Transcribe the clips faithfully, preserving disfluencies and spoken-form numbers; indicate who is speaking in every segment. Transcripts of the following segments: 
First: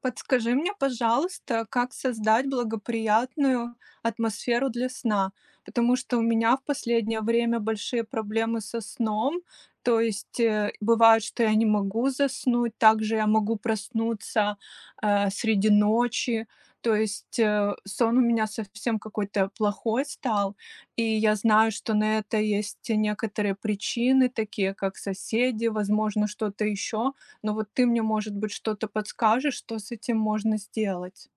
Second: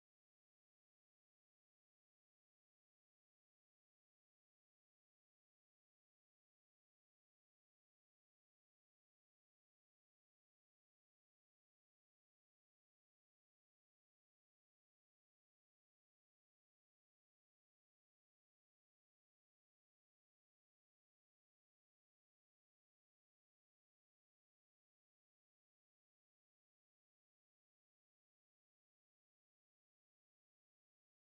Speaker 1: Подскажи мне, пожалуйста, как создать благоприятную атмосферу для сна, потому что у меня в последнее время большие проблемы со сном. То есть э, бывает, что я не могу заснуть, также я могу проснуться э, среди ночи. То есть э, сон у меня совсем какой-то плохой стал, и я знаю, что на это есть некоторые причины, такие как соседи, возможно, что-то еще, но вот ты мне, может быть, что-то подскажешь, что с этим можно сделать?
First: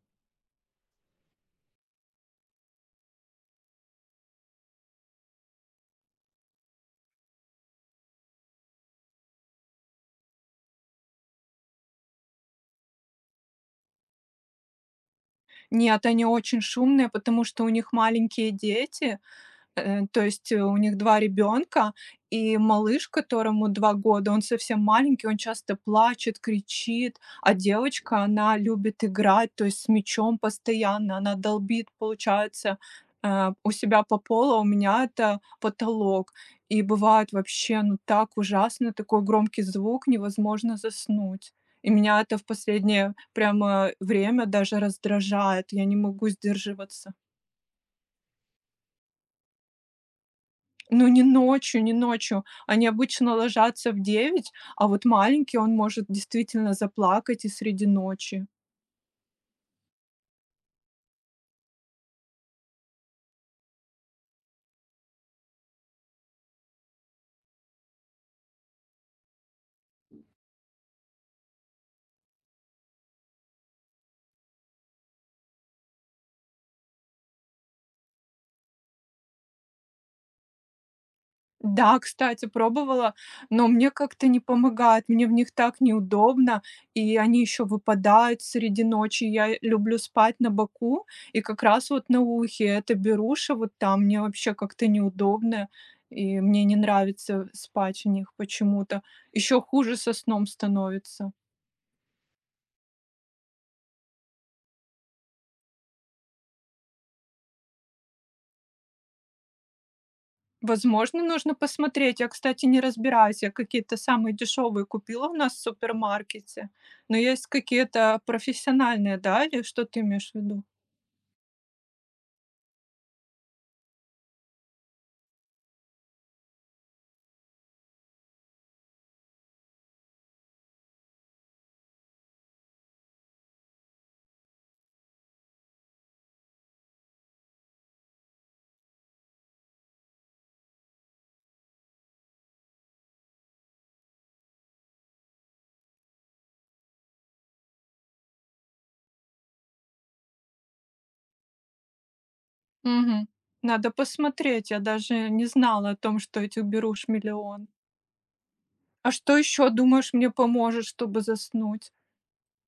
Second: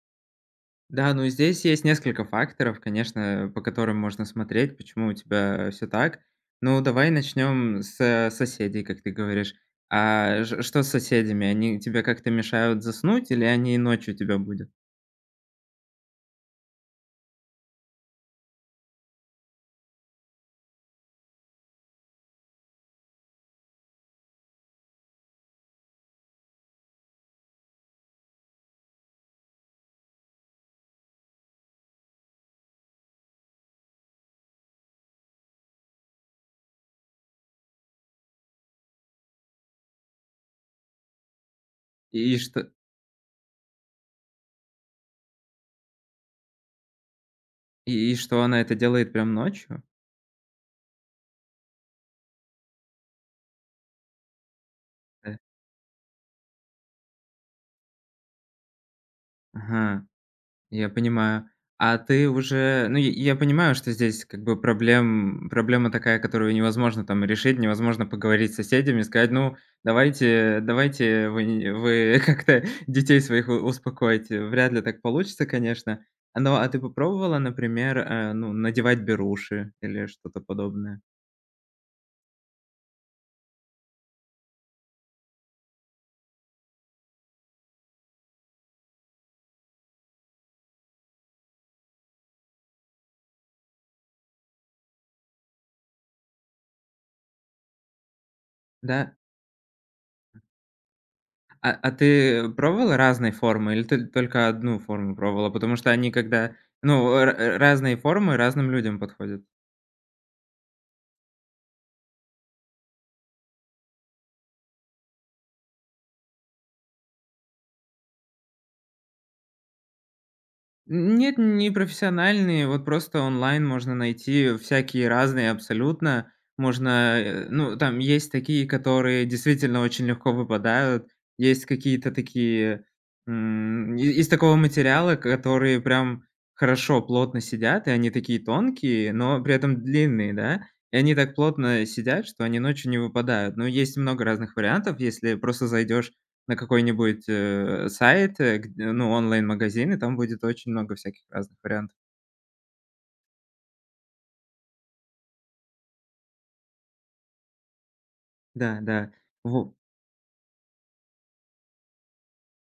Speaker 2: Да, ну здесь есть несколько факторов, конечно, по которым можно смотреть, почему у тебя все так. Ну, давай начнем с соседей, как ты говоришь. А ж что с соседями? Они тебе как-то мешают заснуть или они и ночью тебя будят?
Speaker 1: Нет, они очень шумные, потому что у них маленькие дети. Э, то есть, э, у них два ребенка, и малыш, которому два года, он совсем маленький, он часто плачет, кричит, а девочка, она любит играть, то есть с мячом постоянно, она долбит, получается, э, у себя по полу, а у меня это потолок. И бывает вообще, ну, так ужасно, такой громкий звук, невозможно заснуть. И меня это
Speaker 2: И
Speaker 1: в
Speaker 2: что
Speaker 1: последнее прямо время даже раздражает, я не могу сдерживаться.
Speaker 2: и и что она это делает прям ночью?
Speaker 1: Ну, не ночью, не ночью. Они обычно ложатся в девять, а вот
Speaker 2: Э,
Speaker 1: маленький, он может действительно заплакать и среди ночи.
Speaker 2: ага. Я понимаю. А ты уже, ну, я я понимаю, что здесь как бы проблем проблема такая, которую невозможно там решить, невозможно поговорить с соседями, сказать: "Ну, давайте давайте вы не вы как-то детей своих у успокоите". Вряд ли так получится, конечно. А, ну, а ты попробовала, например, э, ну, надевать беруши или что-то подобное?
Speaker 1: Да, кстати, пробовала, но мне как-то не помогает, мне в них так неудобно, и они еще выпадают среди ночи. Я люблю спать на боку, и как раз вот на ухе эта беруша вот там мне вообще как-то неудобно, и мне не нравится спать в них почему-то.
Speaker 2: Да?
Speaker 1: Еще хуже со сном становится.
Speaker 2: А а ты пробовала разные формы или ты только одну форму пробовала? Потому что они когда, ну, ра разные формы разным людям подходят.
Speaker 1: Возможно, нужно посмотреть. Я, кстати, не разбираюсь. Я какие-то самые дешевые купила у нас в супермаркете. Но есть какие-то профессиональные, да, или что ты имеешь в виду?
Speaker 2: Нет, не профессиональные, вот просто онлайн можно найти всякие разные абсолютно. Можно, э, ну, там есть такие, которые действительно очень легко выпадают, есть какие-то такие, м, и из такого материала, которые прям хорошо, плотно сидят, и они такие тонкие, но при этом длинные, да, и они так плотно сидят, что они ночью не выпадают. Но есть много разных вариантов, если просто зайдешь на какой-нибудь, э, сайт, э, гд ну, онлайн-магазин, и там будет очень много всяких разных вариантов.
Speaker 1: Мгм. Надо посмотреть. Я даже не знала о том, что этих берушь миллион.
Speaker 2: Да, да.
Speaker 1: А что
Speaker 2: Во
Speaker 1: еще думаешь, мне поможет, чтобы заснуть?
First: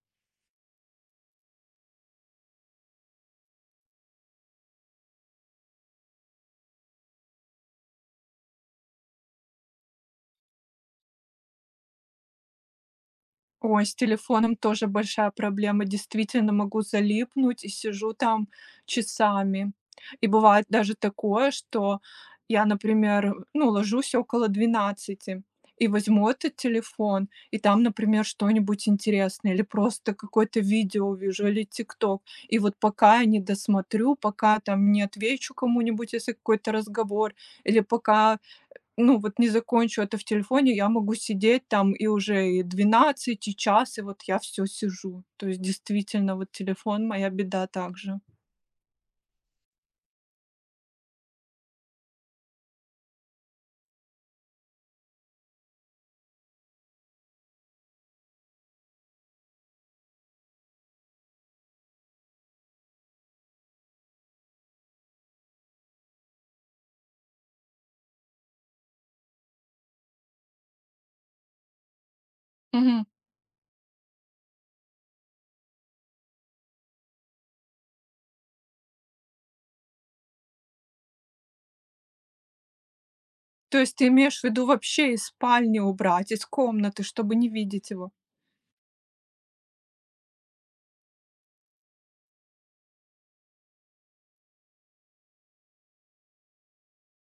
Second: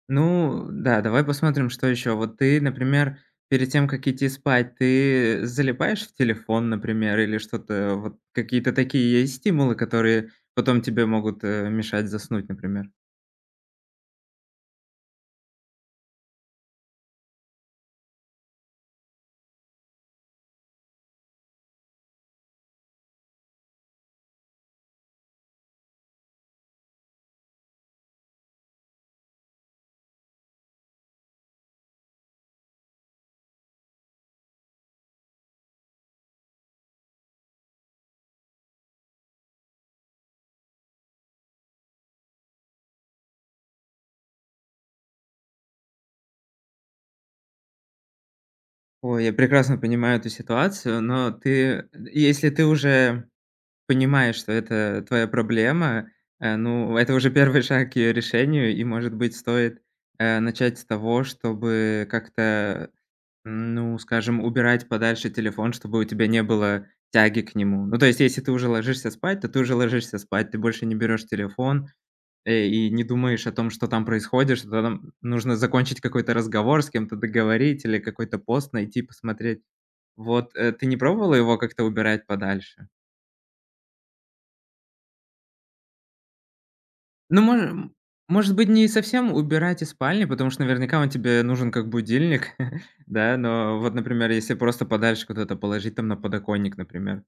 Speaker 2: Ну да, давай посмотрим, что еще. Вот ты, например, перед тем, как идти спать, ты залипаешь в телефон, например, или что-то, вот какие-то такие есть стимулы, которые потом тебе могут, э, мешать заснуть, например?
Speaker 1: Ой, с телефоном тоже большая проблема. Действительно, могу залипнуть и сижу там часами. И бывает даже такое, что я, например, ну, ложусь около двенадцати и возьму этот телефон, и там, например, что-нибудь интересное, или просто какое-то видео увижу, или ТикТок. И вот пока я не досмотрю, пока там не отвечу кому-нибудь, если какой-то разговор, или пока, ну, вот не закончу это в телефоне, я могу сидеть там и уже и двенадцать и час, и вот я все сижу. То есть действительно, вот телефон — моя беда также.
Speaker 2: Ой, я прекрасно понимаю эту ситуацию, но ты, если ты уже понимаешь, что это твоя проблема, э, ну, это уже первый шаг к ее решению, и, может быть, стоит, э, начать с того, чтобы как-то, ну, скажем, убирать подальше телефон, чтобы у тебя не было тяги к нему. Ну, то есть, если ты уже ложишься спать, то ты уже ложишься спать, ты больше не берешь телефон, э, и
Speaker 1: Мгм.
Speaker 2: не думаешь о том, что там происходит, что там нужно закончить какой-то разговор, с кем-то договорить или какой-то пост найти, посмотреть. Вот, э, ты не пробовала его как-то убирать подальше?
Speaker 1: То есть ты имеешь в виду вообще из спальни убрать, из комнаты, чтобы
Speaker 2: Ну,
Speaker 1: не видеть
Speaker 2: мож
Speaker 1: его?
Speaker 2: может быть, не совсем убирать из спальни, потому что наверняка он тебе нужен как будильник, да, но вот, например, если просто подальше куда-то положить, там, на подоконник, например.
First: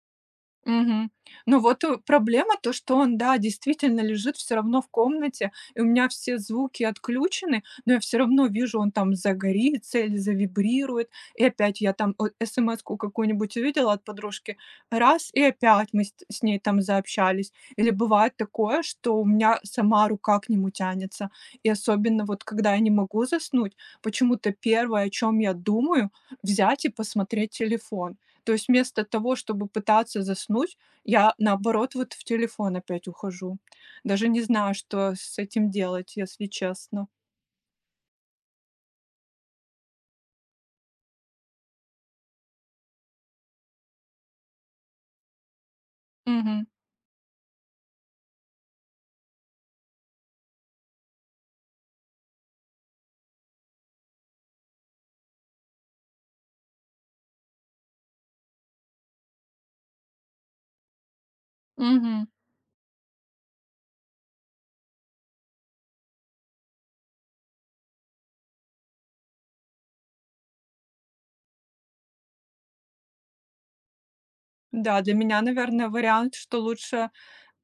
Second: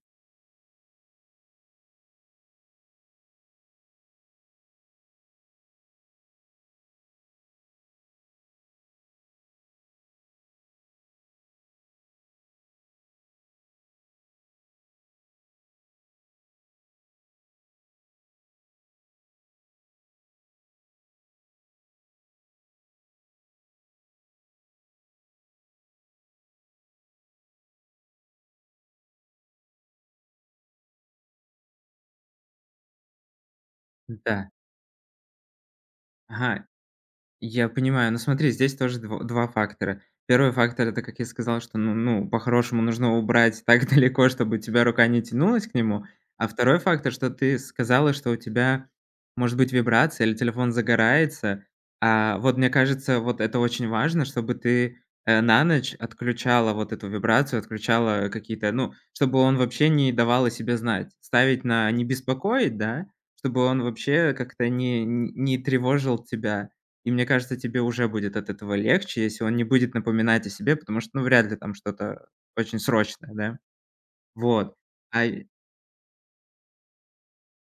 Speaker 1: Мгм. Ну вот, э, проблема то, что он, да, действительно лежит все равно в комнате, и у меня все звуки отключены, но я все равно вижу, он там загорится или завибрирует. И опять я там о смску какую-нибудь увидела от подружки, раз — и опять мы с с ней там заобщались. Или бывает такое, что у меня сама рука к нему тянется. И особенно вот когда я не могу заснуть, почему-то первое, о чем я думаю — взять и посмотреть телефон. То есть вместо того, чтобы пытаться заснуть, я, наоборот, вот в телефон опять ухожу. Даже не
Speaker 2: Да.
Speaker 1: знаю, что с этим делать, если
Speaker 2: Ага.
Speaker 1: честно.
Speaker 2: Я понимаю, но смотри, здесь тоже дво два фактора. Первый фактор — это, как я сказал, что, ну ну, по-хорошему нужно убрать так далеко, чтобы у тебя рука не тянулась к нему. А
Speaker 1: Мгм.
Speaker 2: второй фактор, что ты сказала, что у тебя может быть вибрация или телефон загорается. А вот мне кажется, вот это очень важно, чтобы ты, э, на ночь отключала вот эту вибрацию, отключала какие-то, ну, чтобы он вообще не давал о себе знать. Ставить на "не
Speaker 1: Мгм.
Speaker 2: беспокоить", да, чтобы он вообще как-то не не не тревожил тебя. И мне кажется, тебе уже будет от этого легче, если он не будет напоминать о себе, потому что, ну, вряд ли там что-то очень срочное, да. Вот.
Speaker 1: Да, для
Speaker 2: А,
Speaker 1: меня,
Speaker 2: и
Speaker 1: наверное, вариант, что лучше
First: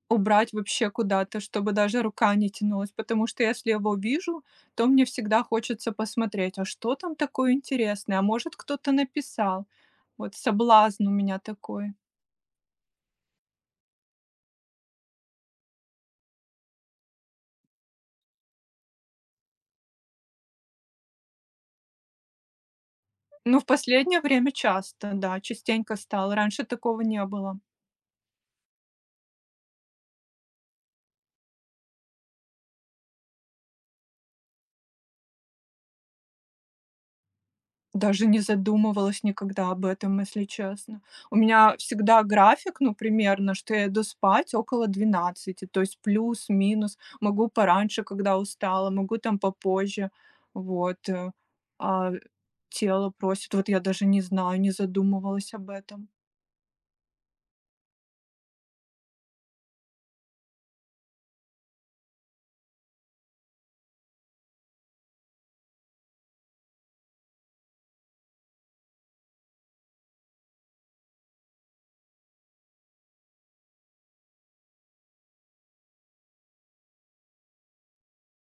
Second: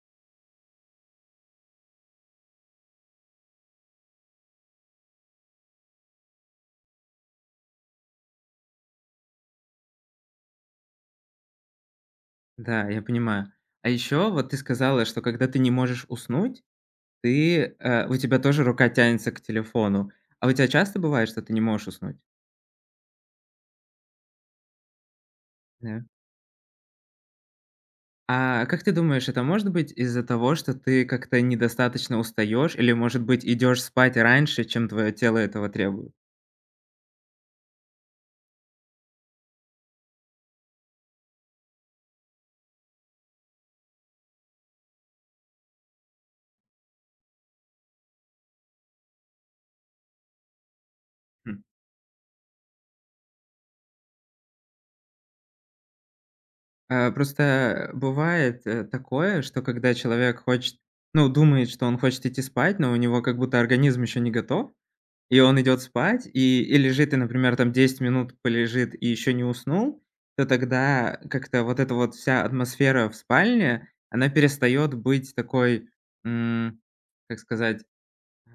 Speaker 1: убрать вообще куда-то, чтобы даже рука не тянулась, потому что если я его вижу, то мне всегда хочется посмотреть, а что там такое интересное, а может кто-то написал. Вот соблазн у меня такой.
Speaker 2: да, я понимаю. А еще вот ты сказала, что когда ты не можешь уснуть, ты, э, у тебя тоже рука тянется к телефону. А у тебя часто бывает, что ты не можешь уснуть?
Speaker 1: Ну, в последнее время часто, да, частенько
Speaker 2: Да.
Speaker 1: стало. Раньше такого не было.
Speaker 2: А как ты думаешь, это может быть из-за того, что ты как-то недостаточно устаешь или, может быть, идешь спать раньше, чем твое тело этого требует?
Speaker 1: Даже не задумывалась никогда об этом, если честно. У меня всегда график, ну, примерно, что я иду спать около двенадцати, то есть плюс-минус. Могу пораньше, когда устала, могу там попозже. Вот, э. А тело просит. Вот я даже не знаю, не задумывалась об этом.
Speaker 2: Э, просто бывает, э, такое, что когда человек хочет ну, думает, что он хочет идти спать, но у него как будто организм еще не готов, и он идет спать, и и лежит, и, например, там десять минут полежит и еще не уснул, то тогда как-то вот эта вот вся атмосфера в спальне, она перестает быть такой, м, как сказать,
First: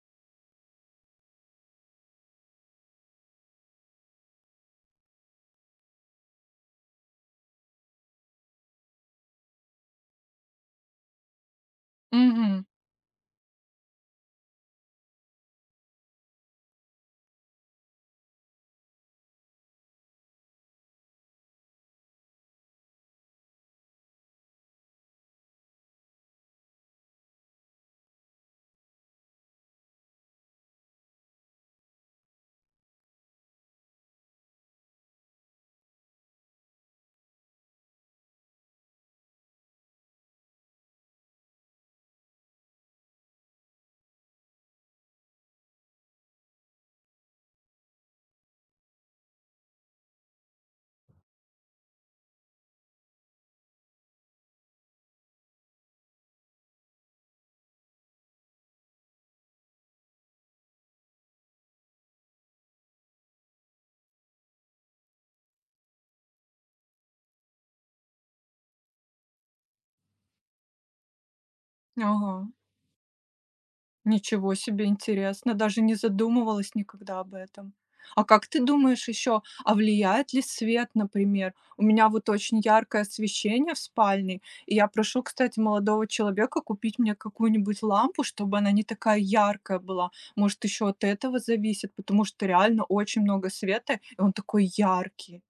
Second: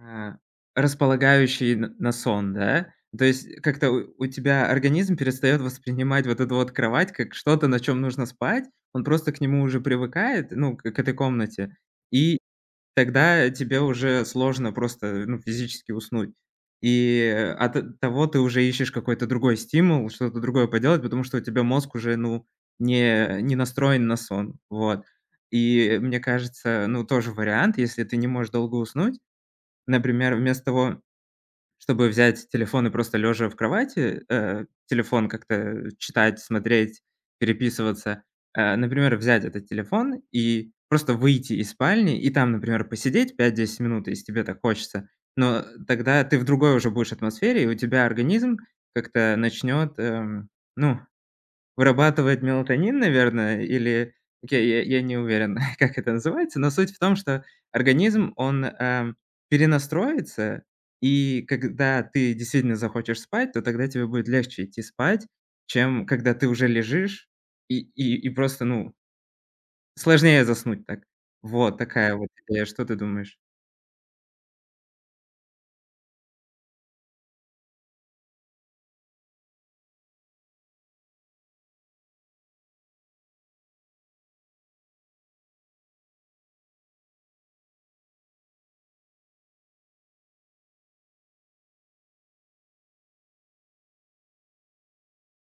Speaker 2: а, располагающий н на сон, да? То есть э, как-то у у тебя организм перестает воспринимать вот эту вот кровать как что-то, на чем нужно спать. Он просто к нему уже привыкает, ну, к к этой комнате, и
Speaker 1: Мгм.
Speaker 2: тогда тебе уже сложно просто, ну, физически уснуть. И от эт того ты уже ищешь какой-то другой стимул, что-то другое поделать, потому что у тебя мозг уже, ну, не не настроен на сон. Вот. И мне кажется, ну, тоже вариант, если ты не можешь долго уснуть, например, вместо того, чтобы взять телефон и просто лежа в кровати, э, телефон как-то читать, смотреть, переписываться, э, например, взять этот телефон и просто выйти из спальни и там, например, посидеть пять-десять минут, если тебе так хочется. Но тогда ты в другой уже будешь атмосфере, и у тебя организм как-то начнет, эм, ну, вырабатывает мелатонин, наверное, или окей, я я не уверен, как это называется, но суть в том, что организм, он, эм, перенастроится, и когда ты действительно захочешь спать, то тогда тебе будет легче идти спать, чем когда ты уже лежишь и и и просто, ну, сложнее заснуть так. Вот такая вот
Speaker 1: Ага.
Speaker 2: идея. Что ты думаешь?
Speaker 1: Ничего себе, интересно, даже не задумывалась никогда об этом. А как ты думаешь еще, а влияет ли свет, например? У меня вот очень яркое освещение в спальне, и я прошу, кстати, молодого человека купить мне какую-нибудь лампу, чтобы она не такая яркая была. Может, еще от этого зависит, потому что реально очень много света, и он такой яркий.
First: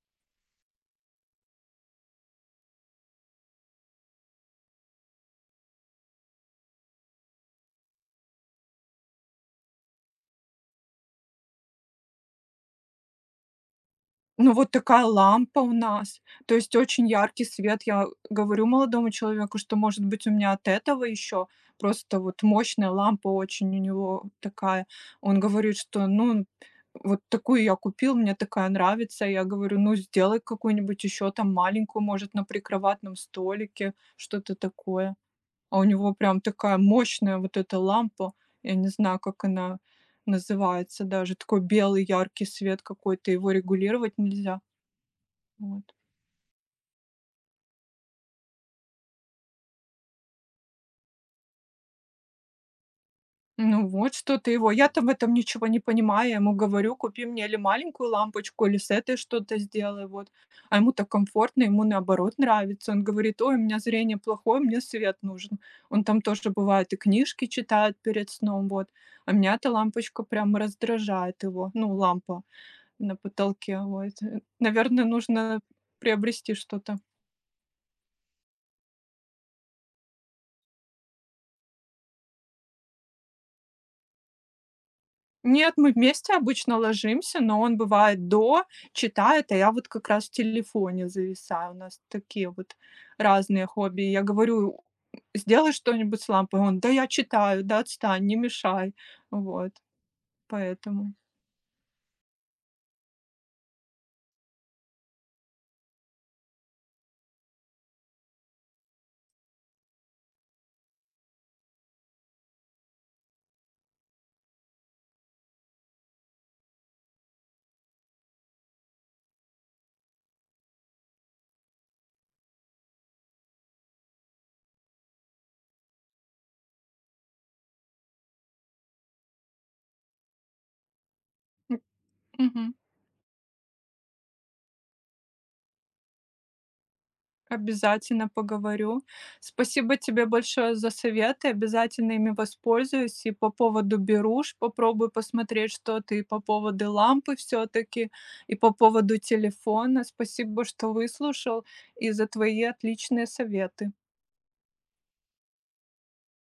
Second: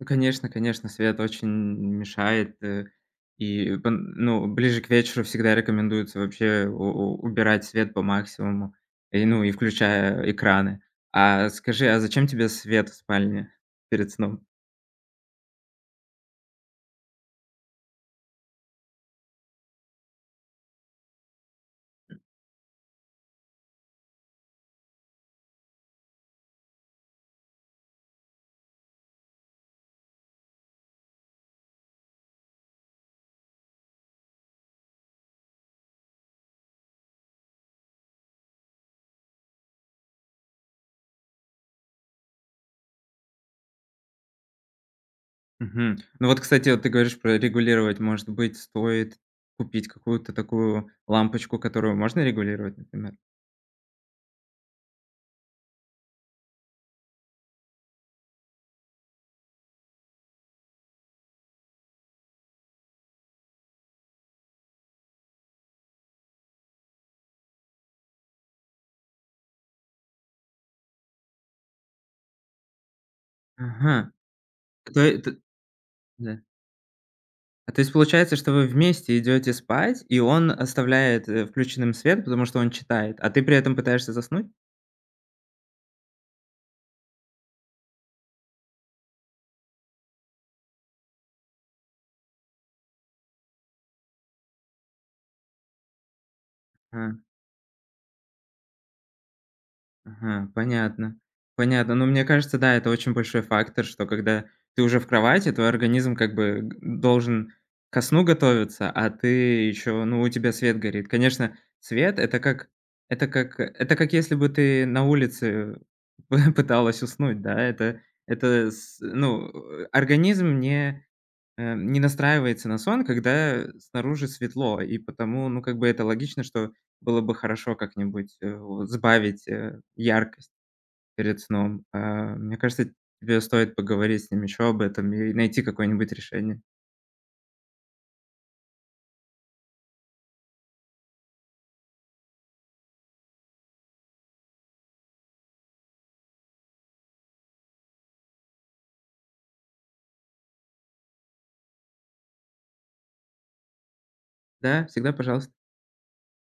Speaker 2: Ну, конечно, конечно, свет очень мешает, э, и пон ну, ближе к вечеру всегда рекомендуется вообще у у убирать свет по максимуму, и, ну, и включая экраны. А скажи, а зачем тебе свет в спальне перед сном?
Speaker 1: Ну, вот такая лампа у нас. То есть очень яркий свет. Я говорю молодому человеку, что, может быть, у меня от этого еще просто вот мощная лампа очень у него такая. Он говорит, что, ну, вот такую я купил, мне такая нравится. Я говорю, ну, сделай какую-нибудь еще там маленькую, может, на прикроватном столике, что-то такое. А у него прям такая мощная вот эта лампа. Я не знаю, как она называется даже. Такой белый яркий свет какой-то, его регулировать нельзя. Вот.
Speaker 2: Мгм. Ну вот, кстати, вот ты говоришь про регулировать. Может быть, стоит купить какую-то такую лампочку, которую можно регулировать, например?
Speaker 1: Ну вот что ты его, я-то в этом ничего не понимаю. Я ему говорю: "Купи мне или маленькую лампочку, или с этой что-то сделай". Вот. А ему так комфортно, ему наоборот нравится. Он говорит: "Ой, у меня зрение плохое, мне свет нужен". Он там тоже бывает и книжки читает перед сном, вот. А меня эта лампочка прям раздражает, его, ну, лампа на потолке,
Speaker 2: Ага.
Speaker 1: вот. Э,
Speaker 2: То
Speaker 1: наверное,
Speaker 2: е т
Speaker 1: нужно
Speaker 2: Да.
Speaker 1: приобрести что-то.
Speaker 2: А то есть получается, что вы вместе идете спать, и он оставляет, э, включенным свет, потому что он читает, а ты при этом пытаешься заснуть?
Speaker 1: Нет, мы вместе обычно ложимся, но он бывает до читает, а я вот как раз в телефоне зависаю. У нас такие вот разные хобби. Я говорю: "Сделай что-нибудь с лампой". Он: "Да я
Speaker 2: А,
Speaker 1: читаю, да отстань, не мешай". Вот
Speaker 2: ага,
Speaker 1: поэтому.
Speaker 2: понятно. Понятно. Но мне кажется, да, это очень большой фактор, что когда ты уже в кровати, твой организм как бы г должен ко сну готовиться, а ты еще, ну, у тебя свет горит. Конечно, свет — это как это как это как если бы ты на улице пыталась уснуть, да. Это это с Ну, э, организм не э, не настраивается на сон, когда снаружи светло. И потому, ну, как бы это логично, что было бы хорошо как-нибудь, э, вот сбавить, э, яркость перед
Speaker 1: М.
Speaker 2: сном. А, мне
Speaker 1: Мгм.
Speaker 2: кажется, тебе стоит поговорить с ним еще об этом и найти какое-нибудь решение.
Speaker 1: Обязательно поговорю. Спасибо тебе большое за советы. Обязательно ими воспользуюсь. И по поводу беруш попробую посмотреть что-то, и по поводу лампы все-таки, и по поводу телефона. Спасибо, что выслушал, и за твои отличные советы.
Speaker 2: Да, всегда пожалуйста.